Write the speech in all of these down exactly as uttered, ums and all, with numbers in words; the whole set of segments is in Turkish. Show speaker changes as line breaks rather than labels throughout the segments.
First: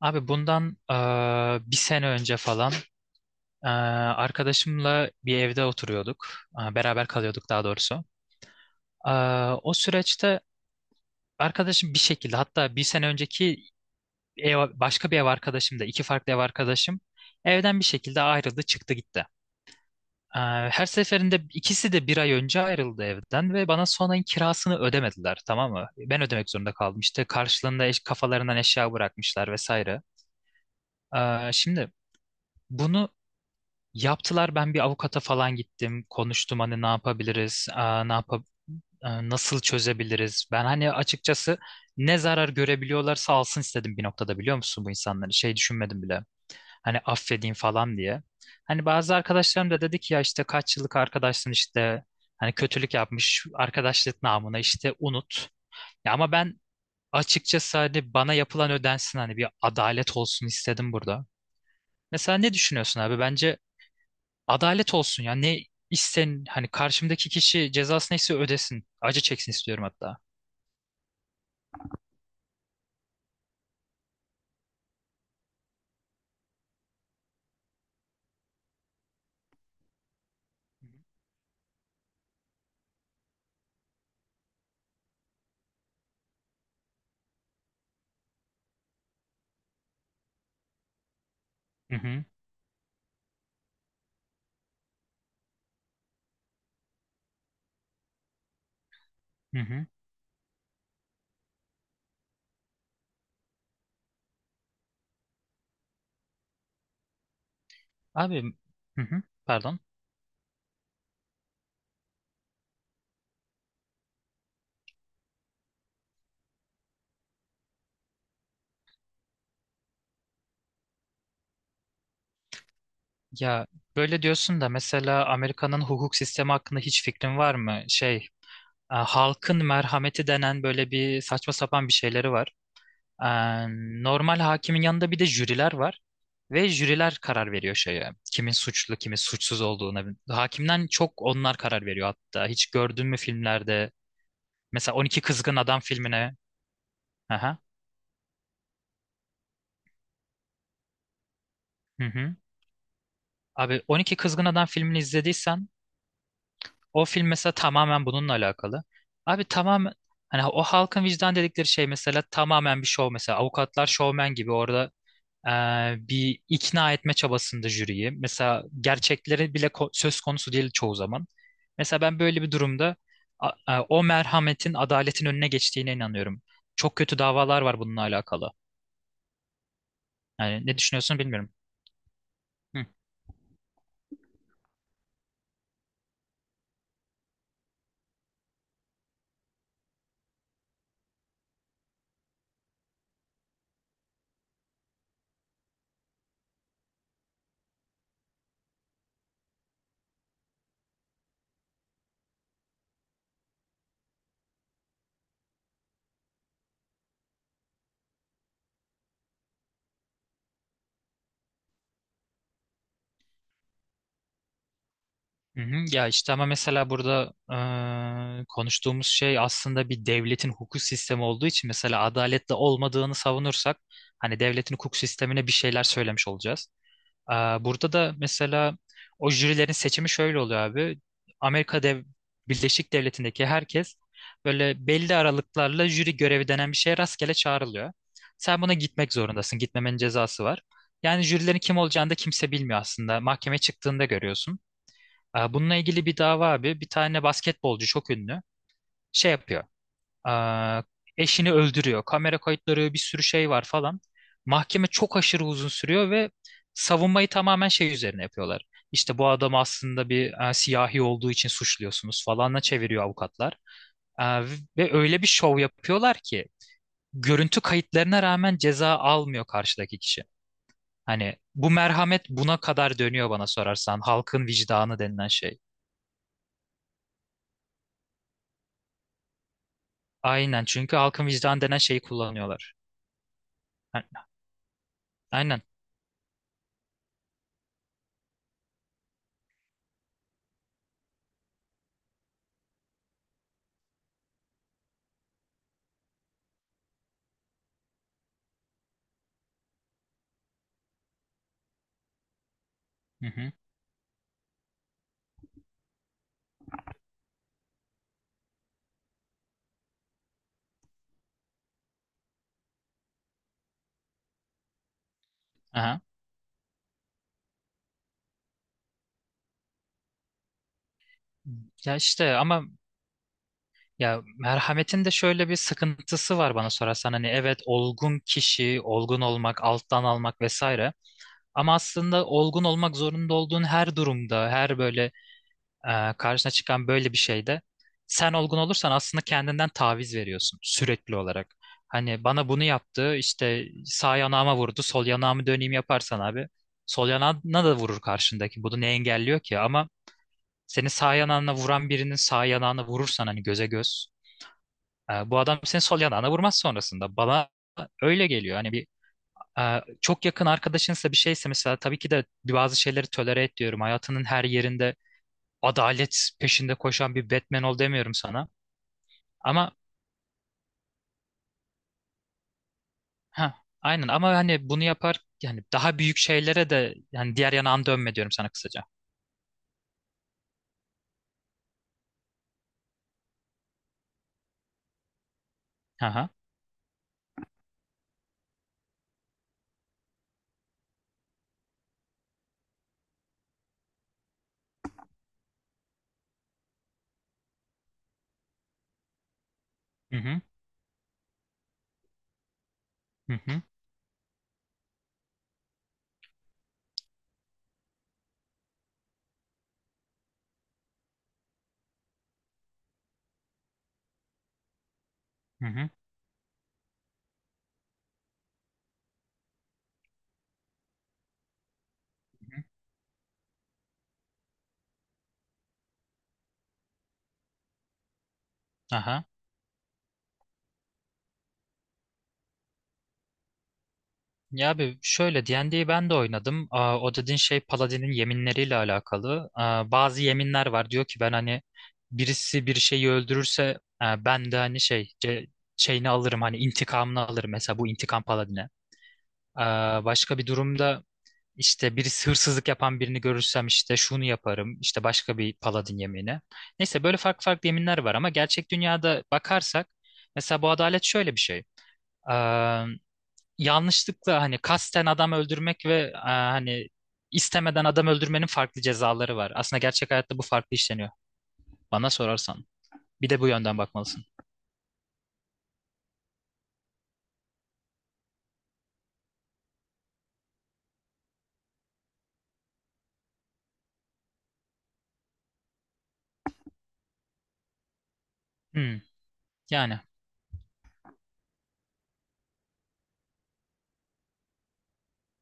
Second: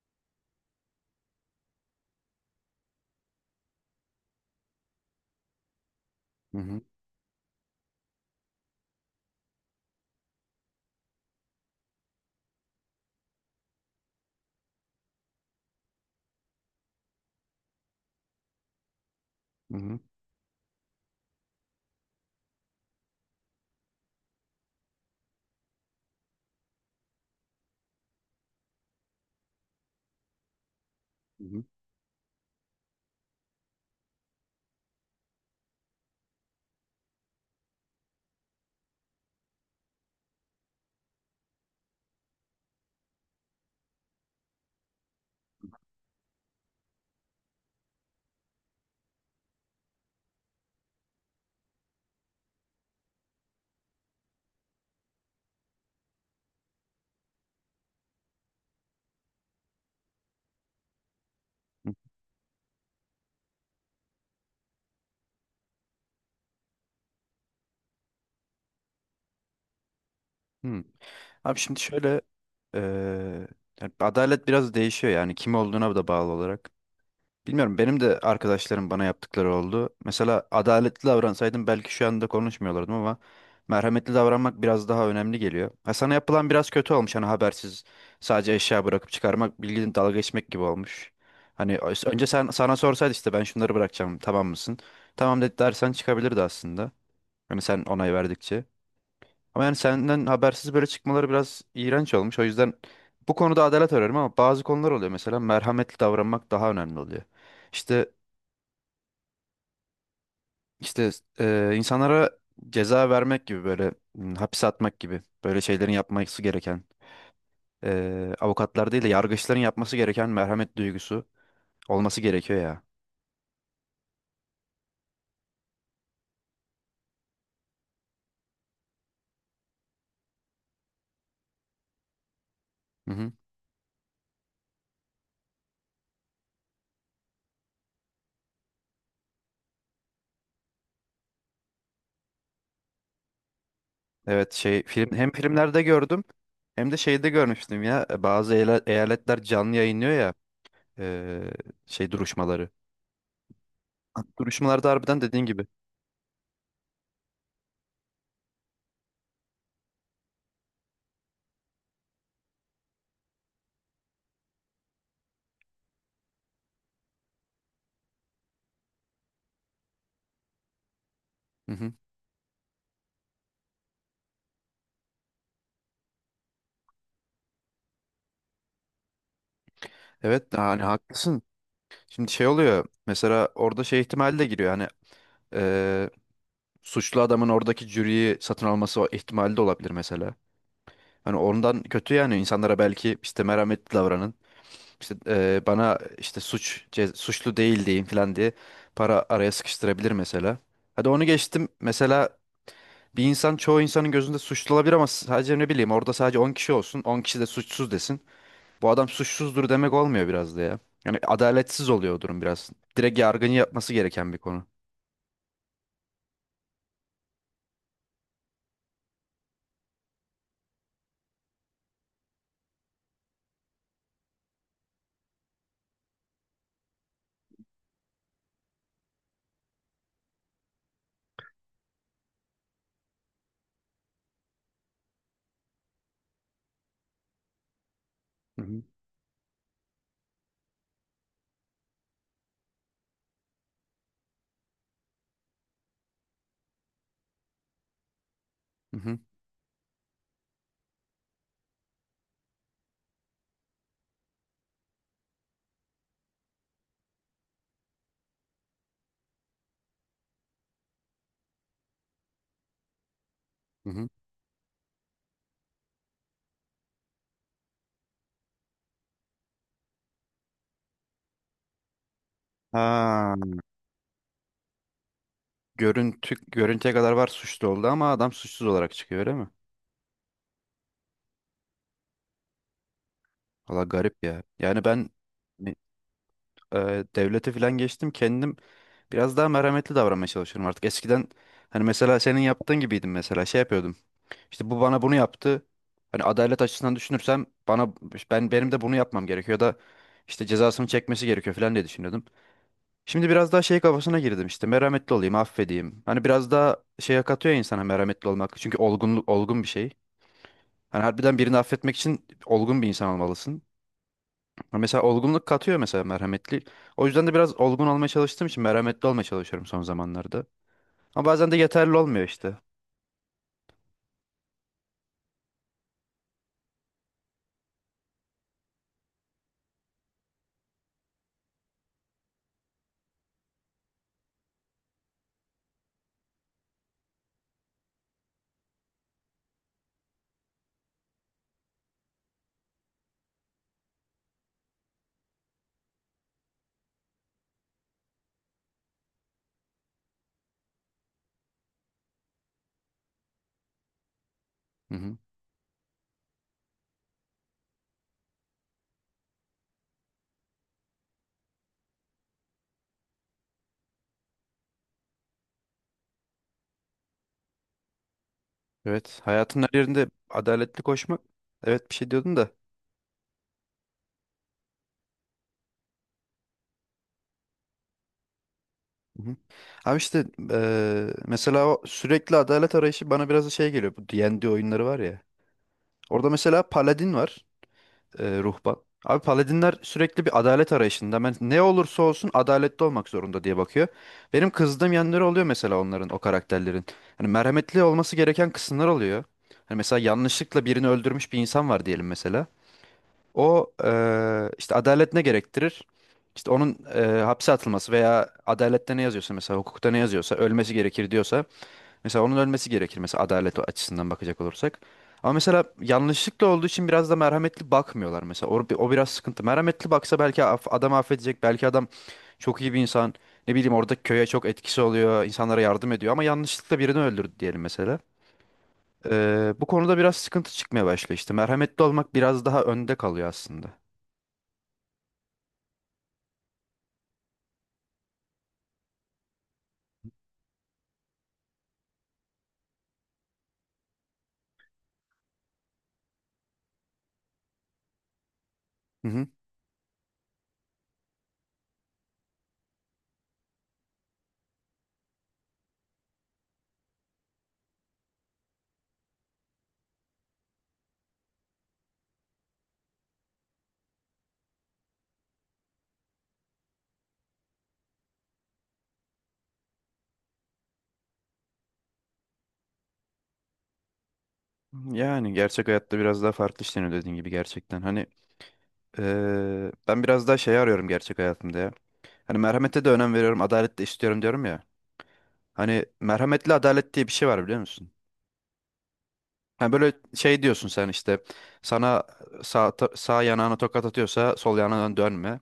Abi bundan eee, bir sene önce falan eee, arkadaşımla bir evde oturuyorduk.
Hı
Eee,
hı,
beraber kalıyorduk daha doğrusu. Eee, o süreçte arkadaşım bir şekilde, hatta bir sene önceki ev, başka bir ev arkadaşım da iki farklı ev arkadaşım evden bir şekilde ayrıldı, çıktı, gitti.
hı hı,
Eee, her seferinde ikisi de bir ay önce ayrıldı evden ve bana son ayın kirasını ödemediler, tamam mı? Ben ödemek zorunda kaldım işte, karşılığında eş, kafalarından eşya bırakmışlar vesaire.
hı
Eee,
hı,
şimdi... Bunu yaptılar. Ben bir avukata falan gittim, konuştum, hani ne yapabiliriz, aa, ne yap nasıl çözebiliriz, ben hani açıkçası ne zarar görebiliyorlarsa alsın istedim bir noktada, biliyor musun, bu insanları şey düşünmedim bile, hani affedeyim falan diye. Hani bazı arkadaşlarım da dedi ki ya işte, kaç yıllık arkadaşsın işte, hani kötülük yapmış, arkadaşlık namına işte unut. Ya ama ben açıkçası hani bana yapılan ödensin, hani bir adalet olsun istedim burada.
hı
Mesela ne düşünüyorsun abi? Bence adalet olsun ya. Ne isten Hani karşımdaki kişi cezası neyse ödesin. Acı çeksin istiyorum hatta.
hı. Abi şimdi şöyle eee, yani adalet biraz değişiyor, yani kim olduğuna da bağlı olarak. Bilmiyorum, benim de arkadaşlarım bana yaptıkları oldu. Mesela adaletli davransaydım belki şu anda konuşmuyorlardım ama merhametli davranmak biraz daha önemli geliyor. Ha, sana yapılan biraz kötü olmuş, hani habersiz sadece eşya bırakıp çıkarmak bildiğin dalga geçmek gibi olmuş. Hani ö-
Hı hı,
önce sen sana sorsaydı, işte ben şunları bırakacağım, tamam mısın? Tamam dedi dersen çıkabilirdi aslında. Hani sen onay verdikçe.
hı
Ama yani
hı.
senden habersiz böyle çıkmaları biraz iğrenç olmuş. O yüzden bu konuda adalet arıyorum ama bazı konular oluyor. Mesela merhametli davranmak daha önemli oluyor. İşte
Abi, hı hı, pardon.
işte e, insanlara ceza vermek gibi, böyle m, hapse atmak gibi böyle şeylerin yapması gereken, e, avukatlar değil de yargıçların yapması gereken merhamet duygusu olması gerekiyor ya.
Ya böyle diyorsun da, mesela Amerika'nın hukuk sistemi hakkında hiç fikrin var mı? Şey, e, halkın merhameti denen böyle bir saçma sapan bir şeyleri var.
Hı
Ee,
hı.
Normal hakimin yanında bir de jüriler var. Ve jüriler karar veriyor şeye: kimin suçlu, kimin suçsuz olduğuna. Hakimden çok onlar karar veriyor hatta. Hiç gördün mü filmlerde?
Evet, şey
Mesela
film
on iki
hem
Kızgın Adam
filmlerde gördüm,
filmine.
hem de şeyde
Aha.
görmüştüm ya, e, bazı eyla- eyaletler canlı yayınlıyor ya, e,
Hı
şey
hı.
duruşmaları.
Abi, on iki Kızgın Adam
Duruşmalarda
filmini
harbiden dediğin gibi.
izlediysen, o film mesela tamamen bununla alakalı. Abi tamamen, hani o halkın vicdan dedikleri şey mesela tamamen bir şov, mesela avukatlar şovmen gibi orada e, bir ikna etme çabasında jüriyi. Mesela gerçekleri bile ko- söz konusu değil çoğu zaman.
Hı hı.
Mesela ben böyle bir durumda a- e, o merhametin adaletin önüne geçtiğine inanıyorum. Çok kötü davalar var bununla alakalı.
Evet,
Yani ne
yani
düşünüyorsun
haklısın.
bilmiyorum.
Şimdi şey oluyor,
Hı,
mesela orada şey ihtimali de giriyor, hani eee, suçlu adamın oradaki jüriyi satın alması, o ihtimali de olabilir mesela. Hani ondan kötü yani, insanlara belki işte merhametli davranın işte, eee, bana işte suç ce- suçlu değil diyeyim falan diye para araya sıkıştırabilir mesela. Hadi onu geçtim, mesela bir insan çoğu insanın gözünde suçlu olabilir ama sadece ne bileyim, orada sadece on kişi olsun, on kişi de suçsuz desin. Bu adam suçsuzdur demek olmuyor biraz da ya. Yani adaletsiz oluyor o durum biraz. Direkt yargının yapması gereken bir konu.
hı hı. Ya işte ama mesela burada e, konuştuğumuz şey aslında bir devletin hukuk sistemi olduğu için, mesela adaletle olmadığını savunursak hani devletin hukuk sistemine bir şeyler söylemiş olacağız. Aa, Burada da mesela o jürilerin seçimi şöyle oluyor abi. Amerika Dev Birleşik Devleti'ndeki herkes böyle belli aralıklarla jüri görevi denen bir şeye rastgele çağrılıyor. Sen
Hı
buna
hı.
gitmek zorundasın. Gitmemenin cezası var. Yani jürilerin kim olacağını da kimse bilmiyor aslında. Mahkemeye çıktığında görüyorsun. Aa, Bununla ilgili bir dava abi. Bir tane basketbolcu, çok ünlü,
Hı hı.
şey yapıyor. Aa, Eşini öldürüyor. Kamera kayıtları, bir sürü şey var falan. Mahkeme çok aşırı uzun sürüyor ve savunmayı tamamen şey üzerine yapıyorlar: İşte bu adam aslında bir e, siyahi olduğu için suçluyorsunuz falanla çeviriyor avukatlar.
Hı hı.
Aa, Ve öyle bir şov yapıyorlar ki görüntü kayıtlarına rağmen ceza almıyor karşıdaki kişi. Hani bu merhamet buna kadar dönüyor
Ha,
bana sorarsan. Halkın vicdanı denilen şey.
görüntü, görüntüye kadar var, suçlu oldu ama adam suçsuz olarak çıkıyor, öyle mi?
Aynen, çünkü halkın vicdanı denen şeyi kullanıyorlar.
Valla garip
A-
ya. Yani ben
Aynen.
e, devlete falan geçtim, kendim biraz daha merhametli davranmaya çalışıyorum artık. Eskiden hani mesela senin yaptığın gibiydim, mesela şey yapıyordum. İşte bu bana bunu yaptı. Hani adalet açısından düşünürsem bana ben benim de bunu yapmam gerekiyor da, işte cezasını çekmesi gerekiyor falan diye düşünüyordum.
Hı
Şimdi biraz
hı.
daha şey kafasına girdim, işte merhametli olayım, affedeyim. Hani biraz daha şeye katıyor ya insana merhametli olmak. Çünkü olgunluk olgun bir şey. Hani harbiden birini affetmek için olgun bir insan olmalısın. Ama mesela olgunluk katıyor
Aha.
mesela merhametli. O yüzden de biraz olgun olmaya çalıştığım için merhametli olmaya çalışıyorum son zamanlarda. Ama bazen de yeterli
Ya
olmuyor
işte
işte.
ama, ya merhametin de şöyle bir sıkıntısı var bana sorarsan. Hani evet, olgun kişi, olgun olmak, alttan almak vesaire. Ama aslında olgun olmak zorunda olduğun her durumda, her böyle e, karşına çıkan böyle bir şeyde sen olgun olursan aslında kendinden taviz veriyorsun sürekli olarak. Hani bana bunu yaptı, işte sağ yanağıma vurdu, sol yanağımı döneyim yaparsan abi, sol yanağına da vurur karşındaki. Bunu ne engelliyor ki? Ama senin sağ yanağına vuran birinin sağ yanağına vurursan, hani göze göz,
Hı hı.
e, bu adam senin sol yanağına vurmaz sonrasında. Bana öyle geliyor. Hani bir e, çok yakın arkadaşınsa, bir şeyse, mesela tabii ki de bazı şeyleri tolere et diyorum. Hayatının her yerinde adalet peşinde koşan bir Batman ol demiyorum sana.
Evet, hayatın her
Ama
yerinde adaletli koşmak. Evet, bir şey diyordun da.
ha aynen, ama hani bunu yapar yani daha büyük şeylere de, yani diğer yanağını dönme diyorum sana kısaca.
Hı hı. Abi işte eee, mesela o sürekli adalet arayışı bana biraz da şey geliyor. Bu D and D oyunları var ya. Orada
Aha.
mesela paladin var, eee, ruhban. Abi paladinler sürekli bir adalet arayışında. Ben ne olursa olsun adaletli olmak zorunda diye bakıyor. Benim kızdığım yanları oluyor mesela onların, o karakterlerin. Hani merhametli olması gereken kısımlar oluyor. Hani mesela
Hı hı.
yanlışlıkla birini öldürmüş bir insan var diyelim mesela.
Hı hı.
O eee, işte adalet ne gerektirir? İşte onun eee, hapse atılması veya adalette ne yazıyorsa, mesela hukukta ne yazıyorsa ölmesi gerekir diyorsa, mesela onun ölmesi gerekir mesela, adalet açısından bakacak olursak. Ama mesela
Hı hı. Hı
yanlışlıkla olduğu için biraz da merhametli bakmıyorlar mesela. O, o biraz sıkıntı. Merhametli baksa belki af, adam affedecek. Belki adam çok
hı.
iyi bir insan. Ne bileyim, orada köye çok etkisi oluyor. İnsanlara yardım ediyor ama yanlışlıkla birini öldürdü diyelim mesela.
Aha.
Eee, bu konuda biraz sıkıntı çıkmaya başlıyor işte. Merhametli olmak biraz daha önde kalıyor aslında.
Ya abi, şöyle, di en di'yi ben de oynadım. Aa, o dediğin şey Paladin'in yeminleriyle alakalı. Aa, bazı yeminler var. Diyor ki ben hani birisi bir şeyi öldürürse e, ben de hani şey ce- şeyini alırım, hani intikamını alırım. Mesela bu intikam Paladin'e. Aa, başka bir durumda işte birisi hırsızlık yapan birini görürsem işte şunu yaparım. İşte başka bir Paladin yemini. Neyse, böyle farklı farklı yeminler var ama gerçek dünyada bakarsak mesela bu adalet şöyle bir şey: yanlışlıkla, hani kasten adam öldürmek ve e, hani istemeden adam öldürmenin farklı cezaları var. Aslında gerçek hayatta bu farklı işleniyor, bana sorarsan. Bir de bu yönden bakmalısın.
Yani gerçek hayatta biraz daha farklı işleniyor dediğin gibi, gerçekten. Hani eee, ben biraz daha şey arıyorum gerçek hayatımda ya. Hani merhamete de önem veriyorum, adalet de istiyorum diyorum ya. Hani merhametli adalet diye bir şey var, biliyor musun?
Hmm,
Hani böyle
yani.
şey diyorsun sen, işte sana sağ, ta- sağ yanağına tokat atıyorsa sol yanağına dönme.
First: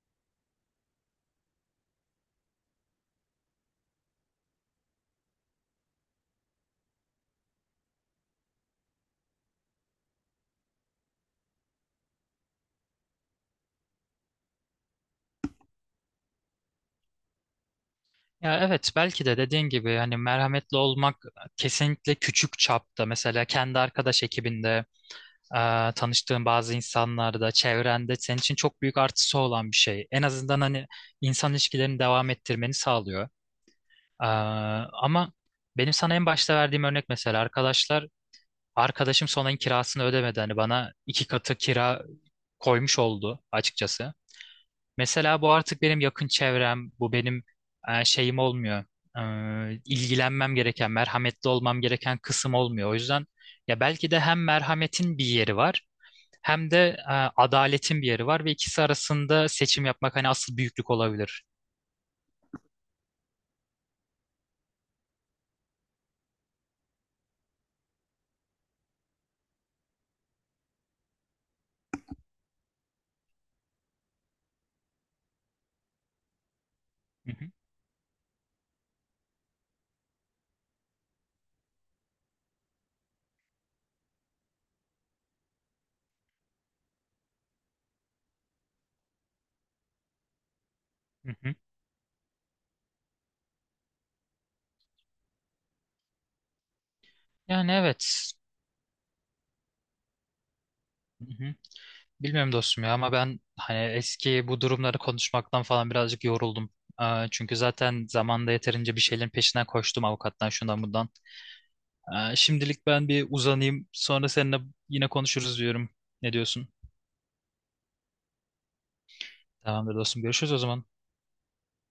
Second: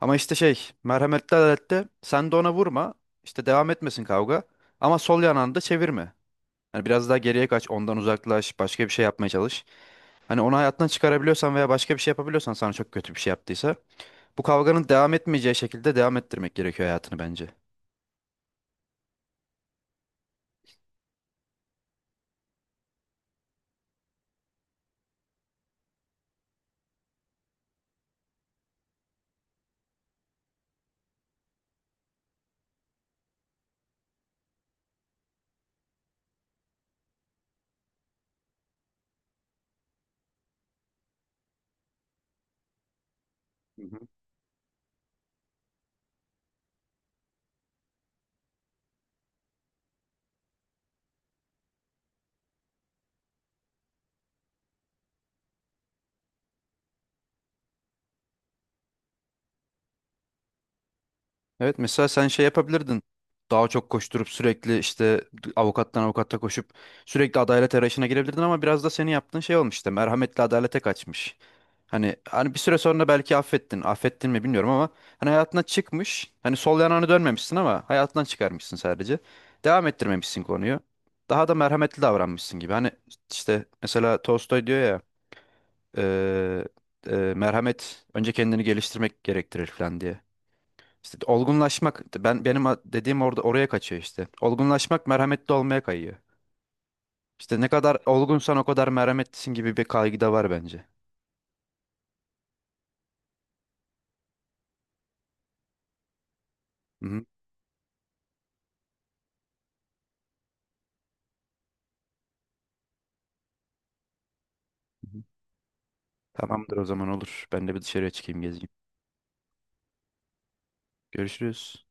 Ama işte şey, merhametli adalette sen de ona vurma, işte devam etmesin kavga ama sol yanağını da çevirme. Hani biraz daha geriye kaç, ondan uzaklaş, başka bir şey yapmaya çalış. Hani onu hayattan çıkarabiliyorsan veya başka bir şey yapabiliyorsan, sana çok kötü bir şey yaptıysa, bu kavganın devam etmeyeceği şekilde devam ettirmek gerekiyor hayatını bence.
Ya evet, belki de dediğin gibi hani merhametli olmak kesinlikle küçük çapta, mesela kendi arkadaş ekibinde, e, tanıştığın bazı insanlarda, çevrende, senin için çok büyük artısı olan bir şey. En azından hani insan ilişkilerini devam ettirmeni sağlıyor. E, Ama benim sana en başta verdiğim örnek, mesela arkadaşlar arkadaşım son ayın kirasını ödemedi, hani bana iki katı kira koymuş oldu
Hı hı.
açıkçası. Mesela bu artık benim yakın çevrem, bu benim e, şeyim olmuyor. Ee, ilgilenmem gereken, merhametli olmam gereken kısım olmuyor. O yüzden ya belki de hem merhametin bir yeri var, hem de e, adaletin bir yeri var ve ikisi arasında seçim yapmak hani asıl büyüklük olabilir.
Evet, mesela sen şey yapabilirdin. Daha çok koşturup sürekli işte avukattan avukata koşup sürekli adalet arayışına girebilirdin ama biraz da senin yaptığın şey olmuş, işte merhametli adalete kaçmış. Hani hani bir süre sonra belki affettin. Affettin mi bilmiyorum ama hani hayatına çıkmış. Hani sol yanağını
Hı hı,
dönmemişsin ama hayatından çıkarmışsın sadece. Devam ettirmemişsin konuyu. Daha da merhametli davranmışsın gibi. Hani işte mesela Tolstoy diyor ya eee, eee, merhamet önce kendini geliştirmek gerektirir falan diye. İşte
hı hı.
olgunlaşmak, ben benim a- dediğim orada oraya kaçıyor işte. Olgunlaşmak merhametli olmaya kayıyor. İşte ne
Yani
kadar
evet.
olgunsan o kadar merhametlisin gibi bir kaygı da var bence.
Bilmiyorum dostum ya, ama ben hani eski bu durumları konuşmaktan falan birazcık yoruldum. Ee,
Hı hı.
Çünkü zaten zamanda yeterince bir şeylerin peşinden koştum, avukattan şundan bundan. Ee, Şimdilik ben bir uzanayım, sonra seninle yine konuşuruz diyorum. Ne diyorsun?
Tamamdır, o zaman olur. Ben de bir dışarıya çıkayım, gezeyim.
Tamamdır dostum, görüşürüz o zaman.
Görüşürüz.